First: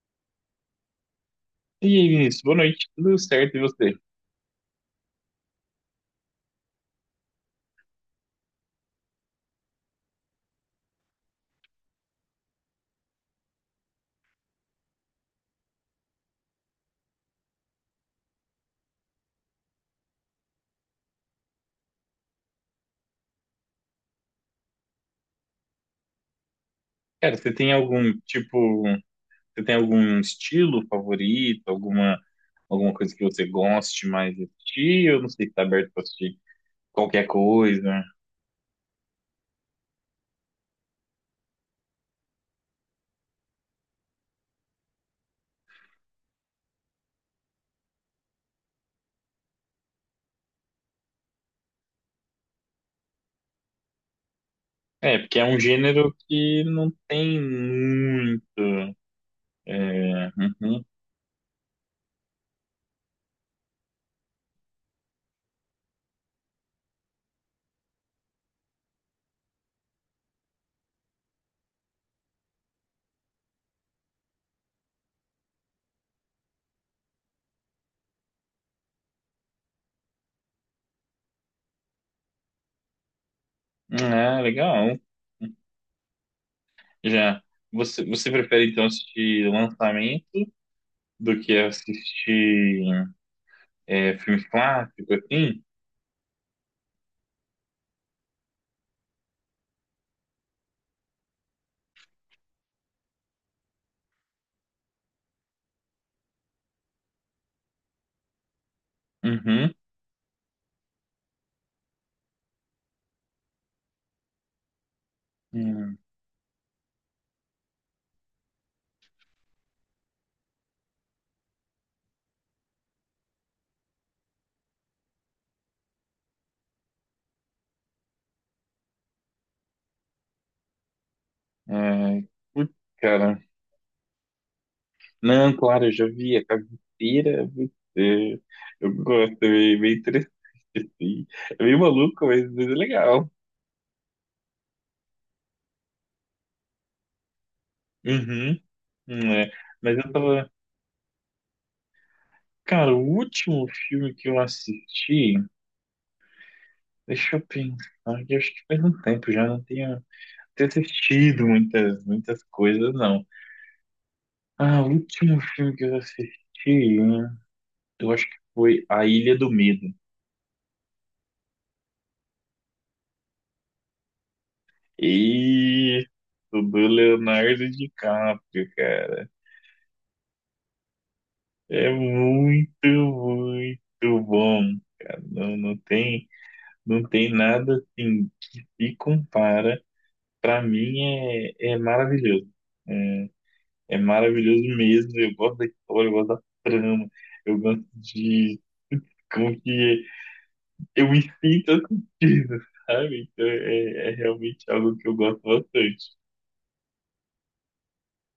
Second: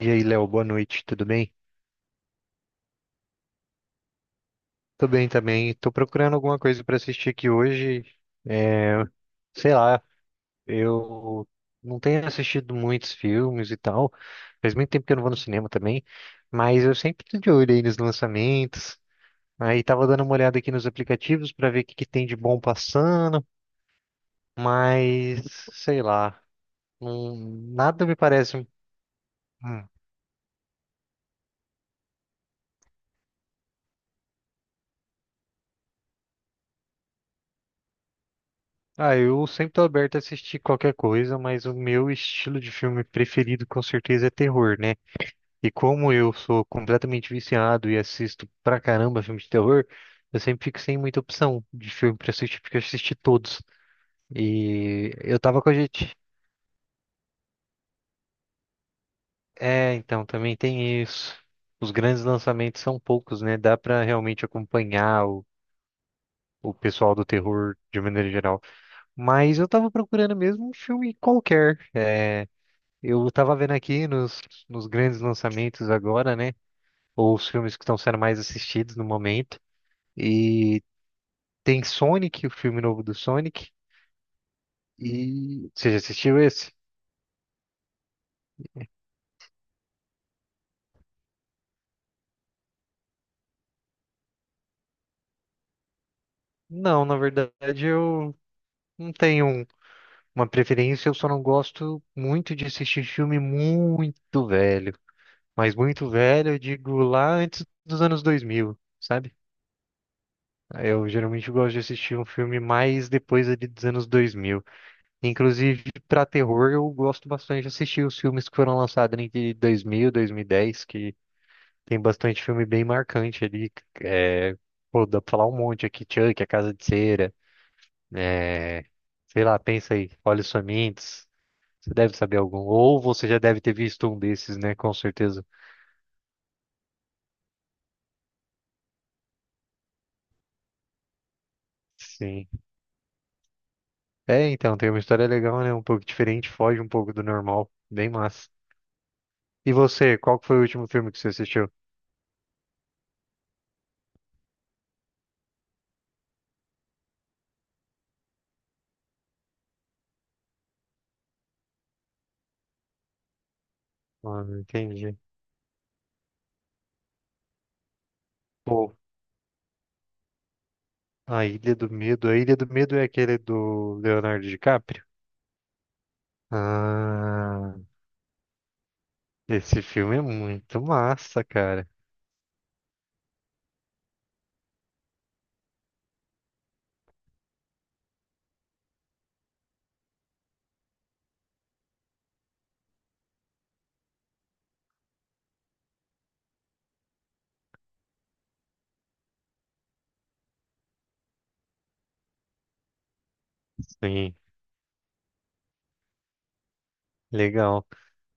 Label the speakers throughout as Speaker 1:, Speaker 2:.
Speaker 1: E aí, Léo, boa noite, tudo bem?
Speaker 2: E aí, Vinícius, boa noite, tudo certo e você?
Speaker 1: Tô bem também. Tô procurando alguma coisa pra assistir aqui hoje. É, sei lá, eu não tenho assistido muitos filmes e tal. Faz muito tempo que eu não vou no cinema também, mas eu sempre tô de olho aí nos lançamentos. Aí tava dando uma olhada aqui nos aplicativos pra ver o que que tem de bom passando, mas sei lá,
Speaker 2: Cara,
Speaker 1: não- nada me parece.
Speaker 2: você tem
Speaker 1: Hum.
Speaker 2: algum estilo favorito, alguma coisa que você goste mais de assistir? Eu não sei se tá aberto pra assistir qualquer coisa.
Speaker 1: Ah, eu sempre tô aberto a assistir qualquer coisa, mas o meu estilo de filme preferido com certeza é terror, né? E como eu sou completamente viciado e assisto pra caramba filme de terror, eu sempre fico sem muita opção de filme pra assistir, porque eu assisti todos. E
Speaker 2: É, porque
Speaker 1: eu
Speaker 2: é um
Speaker 1: tava com a
Speaker 2: gênero
Speaker 1: gente.
Speaker 2: que não tem muito.
Speaker 1: É, então,
Speaker 2: É,
Speaker 1: também
Speaker 2: uhum.
Speaker 1: tem isso. Os grandes lançamentos são poucos, né? Dá pra realmente acompanhar o pessoal do terror de maneira geral. Mas eu tava procurando mesmo um filme qualquer. Eu tava vendo aqui nos grandes lançamentos agora, né? Ou os filmes que estão sendo mais assistidos no momento. E tem Sonic, o filme novo do Sonic.
Speaker 2: Ah, legal.
Speaker 1: E você já assistiu esse?
Speaker 2: Já, você prefere então assistir lançamento do que assistir filme clássico, assim?
Speaker 1: Não, na verdade eu não tenho um- uma preferência, eu só não gosto muito de assistir filme muito velho. Mas muito velho, eu digo lá antes dos anos 2000, sabe?
Speaker 2: Uhum.
Speaker 1: Eu geralmente gosto de assistir um filme mais depois ali dos anos 2000. Inclusive,
Speaker 2: Hum.
Speaker 1: para terror, eu gosto bastante de assistir os filmes que foram lançados entre 2000 e 2010, que tem bastante filme bem marcante ali. É, pô, dá pra falar um monte aqui. Chuck, A Casa de Cera. É, sei lá, pensa aí. Olhos Famintos. Você deve
Speaker 2: Ai,
Speaker 1: saber algum.
Speaker 2: putz,
Speaker 1: Ou você já
Speaker 2: cara.
Speaker 1: deve ter visto um desses, né? Com certeza.
Speaker 2: Não, claro, eu já vi a caveira. Putz, eu gosto, é meio interessante, assim. É meio maluco,
Speaker 1: Sim.
Speaker 2: mas é legal.
Speaker 1: É, então, tem uma história legal, né? Um pouco diferente, foge um pouco do normal. Bem massa.
Speaker 2: Uhum, né?
Speaker 1: E
Speaker 2: Mas eu
Speaker 1: você, qual que
Speaker 2: tava.
Speaker 1: foi o último filme que você assistiu?
Speaker 2: Cara, o último filme que eu assisti, deixa eu pensar, que eu acho que faz um tempo já não tenho assistido muitas coisas, não.
Speaker 1: Ah,
Speaker 2: Ah, o
Speaker 1: entendi.
Speaker 2: último filme que eu assisti, eu acho que foi
Speaker 1: Pô,
Speaker 2: A Ilha do Medo.
Speaker 1: A Ilha do Medo. A Ilha do Medo é aquele do Leonardo DiCaprio?
Speaker 2: E o do Leonardo
Speaker 1: Ah.
Speaker 2: DiCaprio, cara.
Speaker 1: Esse filme é muito massa, cara.
Speaker 2: É muito, muito bom, cara. Não, não tem nada assim que se compara. Pra mim é maravilhoso. É, É maravilhoso mesmo. Eu gosto da história, eu gosto da trama, eu gosto de como que eu me sinto assistindo, sabe? Então é
Speaker 1: Sim,
Speaker 2: realmente algo que eu gosto bastante.
Speaker 1: legal.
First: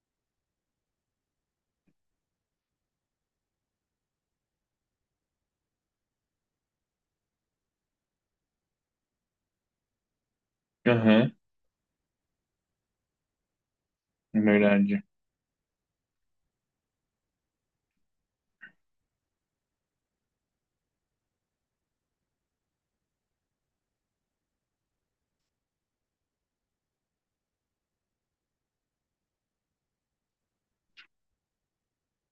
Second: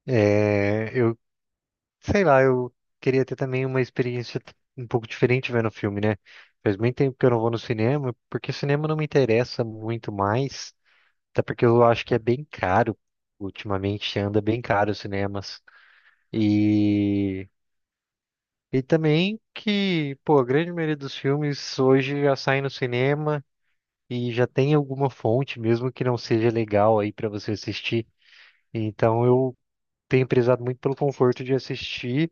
Speaker 1: É, eu, sei lá, eu queria ter também uma um pouco diferente vendo o filme, né? Faz muito tempo que eu não vou no cinema, porque cinema não me interessa muito mais,
Speaker 2: Aham,
Speaker 1: até porque eu acho que é bem caro. Ultimamente
Speaker 2: é
Speaker 1: anda bem caro os
Speaker 2: verdade.
Speaker 1: cinemas. E, e também que, pô, a grande maioria dos filmes hoje já saem no cinema e já tem alguma fonte, mesmo que não seja legal aí pra você assistir. Então eu tenho prezado muito pelo conforto de assistir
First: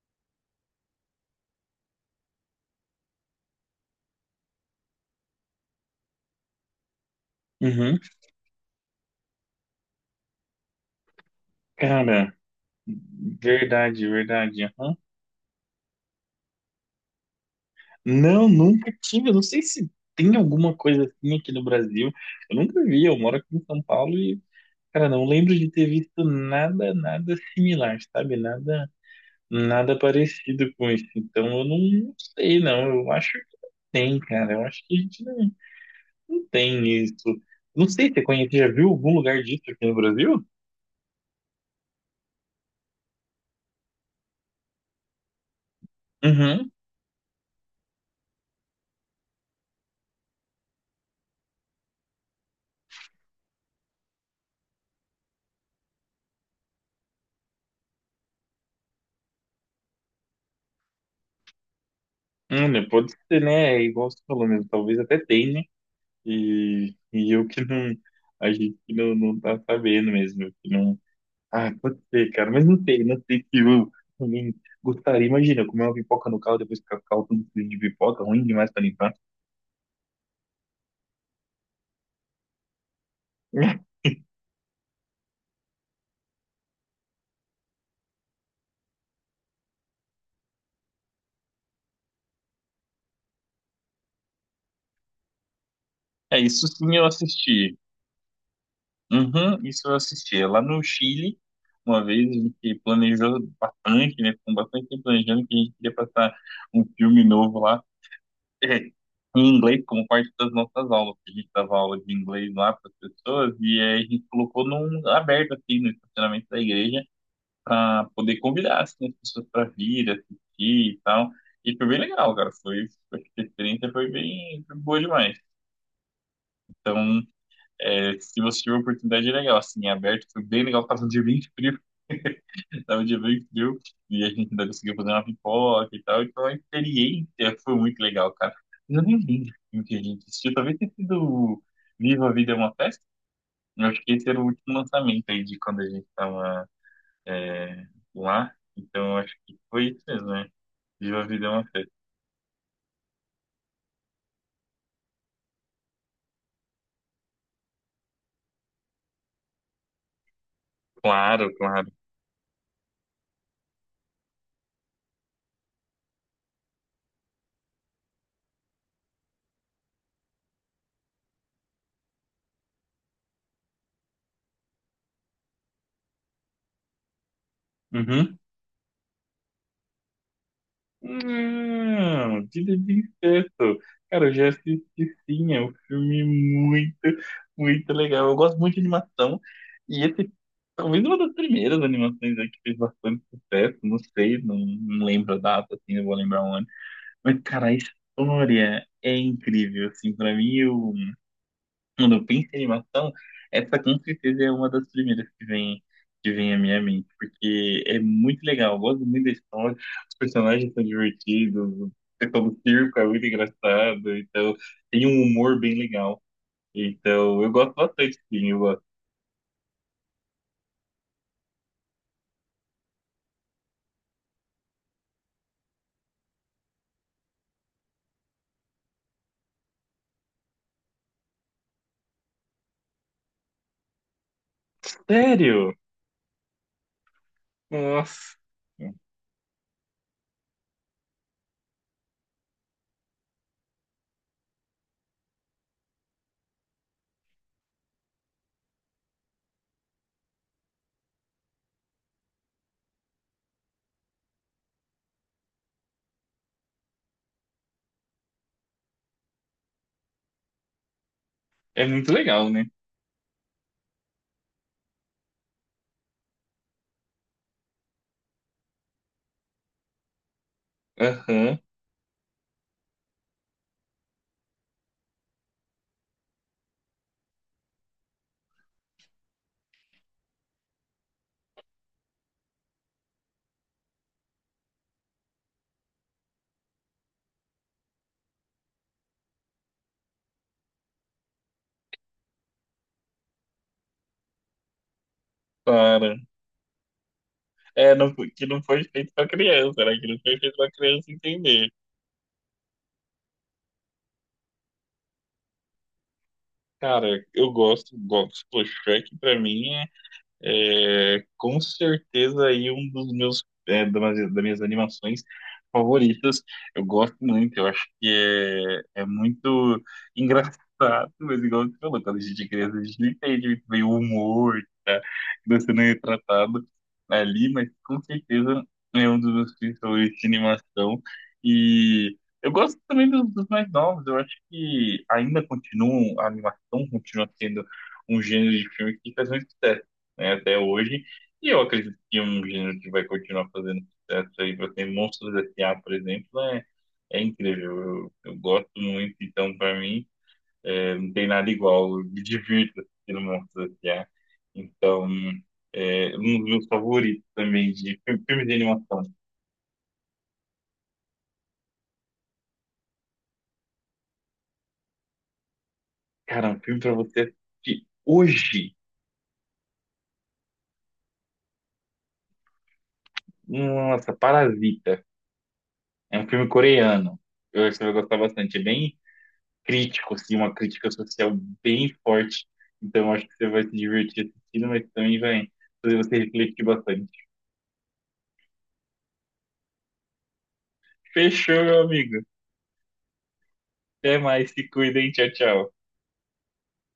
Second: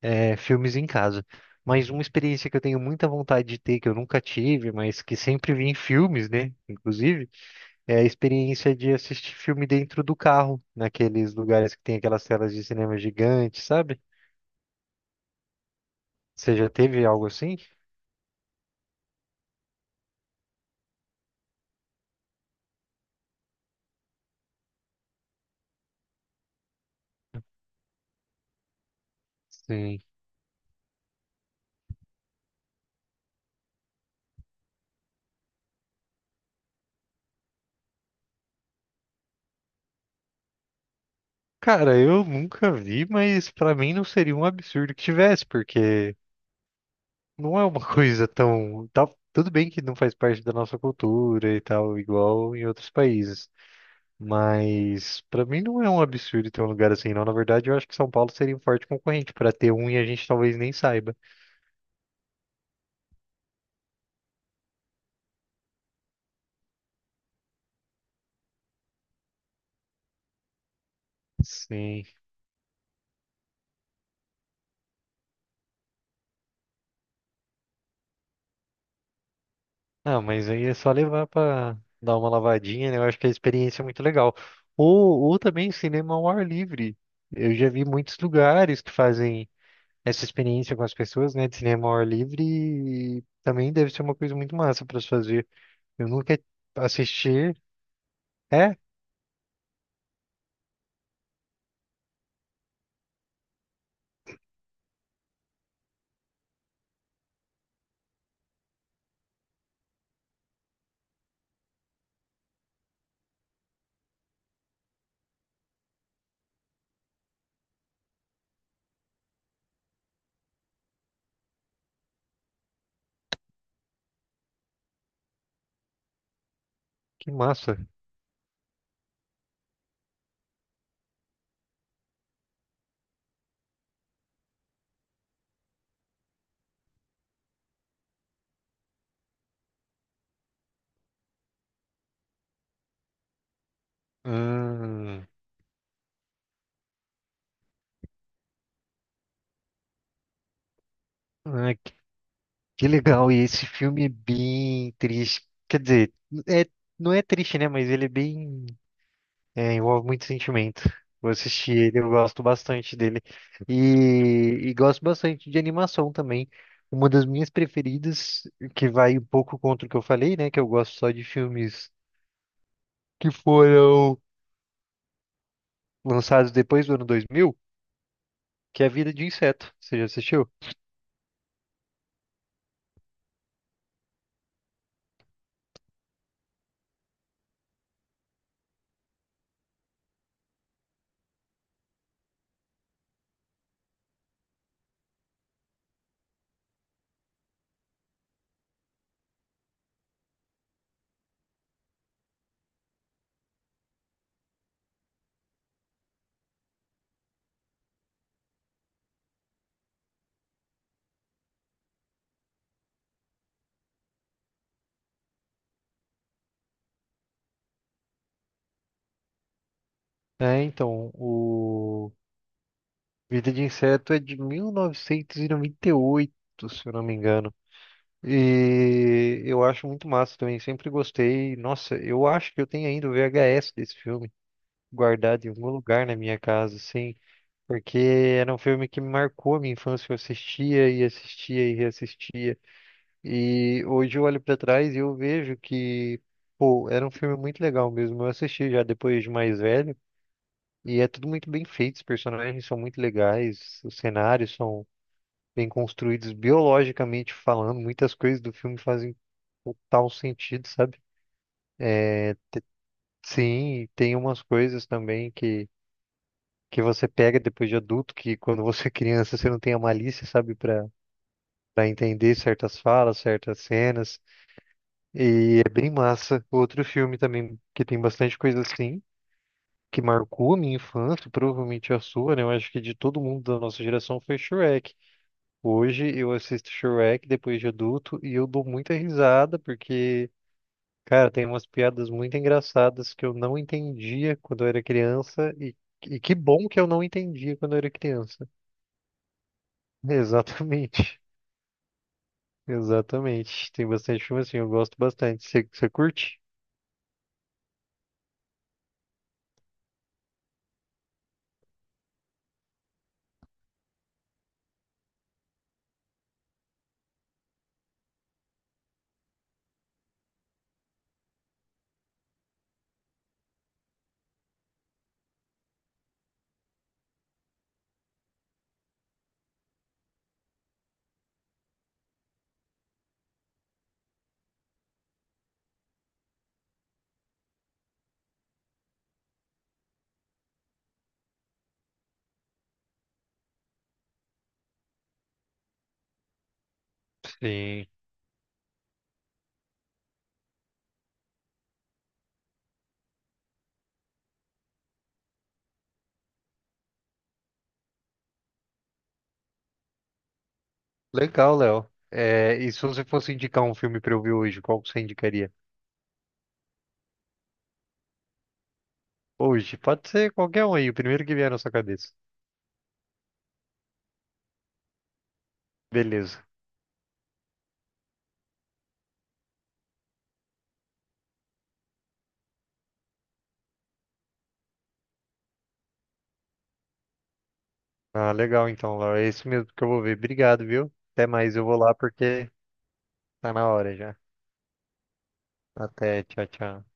Speaker 1: filmes em casa. Mas uma experiência que eu tenho muita vontade de ter, que eu nunca tive, mas que sempre vi em filmes, né? Inclusive, é
Speaker 2: Uhum.
Speaker 1: a experiência de assistir filme dentro do carro, naqueles lugares que tem aquelas
Speaker 2: Cara.
Speaker 1: telas de cinema gigantes, sabe?
Speaker 2: Verdade, verdade. Aham.
Speaker 1: Você já teve algo assim?
Speaker 2: Não, nunca tive. Eu não sei se tem alguma coisa assim aqui no Brasil. Eu nunca vi. Eu moro aqui em São Paulo e, cara, não lembro de ter visto nada, nada similar, sabe? Nada, nada
Speaker 1: Sim.
Speaker 2: parecido com isso. Então, eu não sei, não. Eu acho que não tem, cara. Eu acho que a gente não tem isso. Não sei, você conhece, já viu algum lugar disso aqui no Brasil?
Speaker 1: Cara, eu nunca vi, mas pra mim não seria um absurdo que tivesse, porque
Speaker 2: Uhum.
Speaker 1: não é uma coisa tão. Tudo bem que não faz parte da nossa cultura e tal, igual em outros países. Mas pra mim não é um absurdo ter um lugar assim, não. Na verdade, eu acho que São Paulo seria um forte concorrente pra ter um e a gente talvez nem saiba.
Speaker 2: Olha, pode ser, né? É, igual você falou mesmo, talvez até tenha. E eu que não, a gente que não tá sabendo mesmo, eu que não. Ah, pode
Speaker 1: Sim.
Speaker 2: ser, cara, mas não sei se eu também gostaria. Imagina, eu comer uma pipoca no carro, depois ficar com o carro tudo sujo de pipoca, ruim demais pra limpar.
Speaker 1: Ah, mas aí é só levar pra dar uma lavadinha, né? Eu acho que a experiência é muito legal. Ou também cinema ao ar livre. Eu já vi muitos lugares que fazem essa experiência com as pessoas, né? De cinema ao ar livre e também deve ser uma coisa muito massa para se fazer. Eu nunca
Speaker 2: É, isso sim eu
Speaker 1: assisti.
Speaker 2: assisti.
Speaker 1: É?
Speaker 2: Uhum, isso eu assisti. É, lá no Chile, uma vez a gente planejou bastante, né? Ficou bastante tempo planejando que a gente queria passar um filme novo lá. Em inglês como parte das nossas aulas. Que A gente dava aula de inglês lá para as pessoas e aí a gente colocou num aberto assim no estacionamento da igreja para poder convidar assim as pessoas para vir assistir e tal. E foi bem legal, cara. A experiência foi boa demais. Então,
Speaker 1: Que massa.
Speaker 2: se você tiver a oportunidade, é legal. Assim, é aberto, foi bem legal. Tava de bem frio e a gente ainda conseguiu fazer uma pipoca e tal. Então a experiência foi muito legal, cara. Eu nem lembro o que a gente assistiu. Talvez tenha sido Viva a Vida é uma Festa. Eu acho que esse era o último lançamento
Speaker 1: Hum,
Speaker 2: aí de quando a gente tava é, lá. Então eu acho que foi isso mesmo, né? Viva a Vida é uma
Speaker 1: ah,
Speaker 2: Festa.
Speaker 1: que legal. E esse filme é bem triste. Quer dizer, é, não é triste, né? Mas ele é bem. É, envolve muito sentimento. Vou
Speaker 2: Claro,
Speaker 1: assistir
Speaker 2: claro.
Speaker 1: ele, eu gosto bastante dele. E, e gosto bastante de animação também. Uma das minhas preferidas, que vai um pouco contra o que eu falei, né? Que eu gosto só de filmes que foram lançados depois do ano 2000,
Speaker 2: Uhum.
Speaker 1: que é A Vida de Inseto. Você já assistiu?
Speaker 2: Não, Vida de Incesto. Cara, eu já assisti sim, é um filme muito, muito legal. Eu gosto muito de animação. E esse, talvez uma das primeiras animações, né, que fez bastante sucesso, não sei, não lembro a data, assim, não vou lembrar o ano. Mas, cara, a história é incrível, assim, pra mim, eu quando eu penso em animação, essa com certeza é uma das primeiras que vem à minha mente, porque é muito legal, eu gosto muito da história, os personagens são divertidos, o pessoal do circo é muito engraçado, então tem um humor bem legal. Então eu gosto bastante, sim, eu gosto.
Speaker 1: É, então, o Vida de Inseto é de 1998, se eu não me engano. E eu acho muito massa também, sempre gostei. Nossa, eu acho que eu tenho ainda o VHS desse filme guardado em algum
Speaker 2: Sério?
Speaker 1: lugar na minha casa, assim, porque
Speaker 2: Nossa,
Speaker 1: era um filme que me marcou a minha infância, eu assistia e assistia e reassistia. E hoje eu olho pra trás e eu vejo que, pô, era um filme muito legal mesmo. Eu assisti já depois de mais velho. E é tudo muito bem feito, os personagens são muito legais, os cenários são bem construídos biologicamente falando, muitas coisas do filme fazem total sentido, sabe?
Speaker 2: é muito
Speaker 1: É,
Speaker 2: legal, né?
Speaker 1: sim, e tem umas coisas também que você pega depois de adulto, que quando você é criança você não tem a malícia, sabe,
Speaker 2: Aham,
Speaker 1: para entender certas falas, certas cenas. E é bem massa. Outro filme também que tem bastante coisa assim, que marcou a minha infância, provavelmente a sua, né? Eu acho que de todo mundo da nossa geração foi Shrek. Hoje eu assisto Shrek depois de adulto e eu dou muita risada porque, cara, tem umas piadas muito engraçadas que eu não entendia quando eu era criança
Speaker 2: para.
Speaker 1: e que bom que eu não entendia quando eu era
Speaker 2: É, não, que
Speaker 1: criança.
Speaker 2: não foi feito pra criança, né? Que não foi feito pra criança
Speaker 1: Exatamente,
Speaker 2: entender.
Speaker 1: exatamente. Tem bastante filme assim, eu gosto bastante. Você curte?
Speaker 2: Cara, eu gosto, gosto. Pô, Shrek pra mim é, com certeza aí um dos meus, das minhas animações favoritas. Eu gosto muito, eu acho que é muito engraçado, mas igual você falou, quando a gente é criança, a gente não entende muito bem o humor que tá sendo retratado ali, mas com certeza é um dos meus filmes favoritos de animação. E eu gosto também dos mais novos, eu acho que ainda continuam, a animação continua sendo um gênero de filme que faz muito sucesso, né, até hoje. E eu acredito que é um gênero que vai continuar fazendo sucesso aí para ter Monstros S.A., por exemplo, é incrível.
Speaker 1: Sim.
Speaker 2: Eu gosto muito, então para mim não tem nada igual. Eu me divirto assistindo Monstros S.A. Então é um dos meus favoritos também filme de animação.
Speaker 1: Legal, Léo. É, e se você fosse indicar um filme pra eu ver hoje, qual que você indicaria?
Speaker 2: Cara, um filme para você assistir hoje.
Speaker 1: Hoje, pode ser qualquer um aí, o primeiro que vier na sua cabeça.
Speaker 2: Nossa, Parasita. É um
Speaker 1: Beleza.
Speaker 2: filme coreano. Eu acho que você vai gostar bastante. É bem crítico, assim, uma crítica social bem forte. Então, acho que você vai se divertir assistindo, mas também vai fazer você refletir bastante.
Speaker 1: Ah, legal então, Laura. É isso mesmo que eu vou ver. Obrigado, viu? Até mais,
Speaker 2: Fechou,
Speaker 1: eu vou
Speaker 2: meu
Speaker 1: lá
Speaker 2: amigo.
Speaker 1: porque tá na hora já.
Speaker 2: Até mais, se cuidem, tchau, tchau.
Speaker 1: Até, tchau, tchau.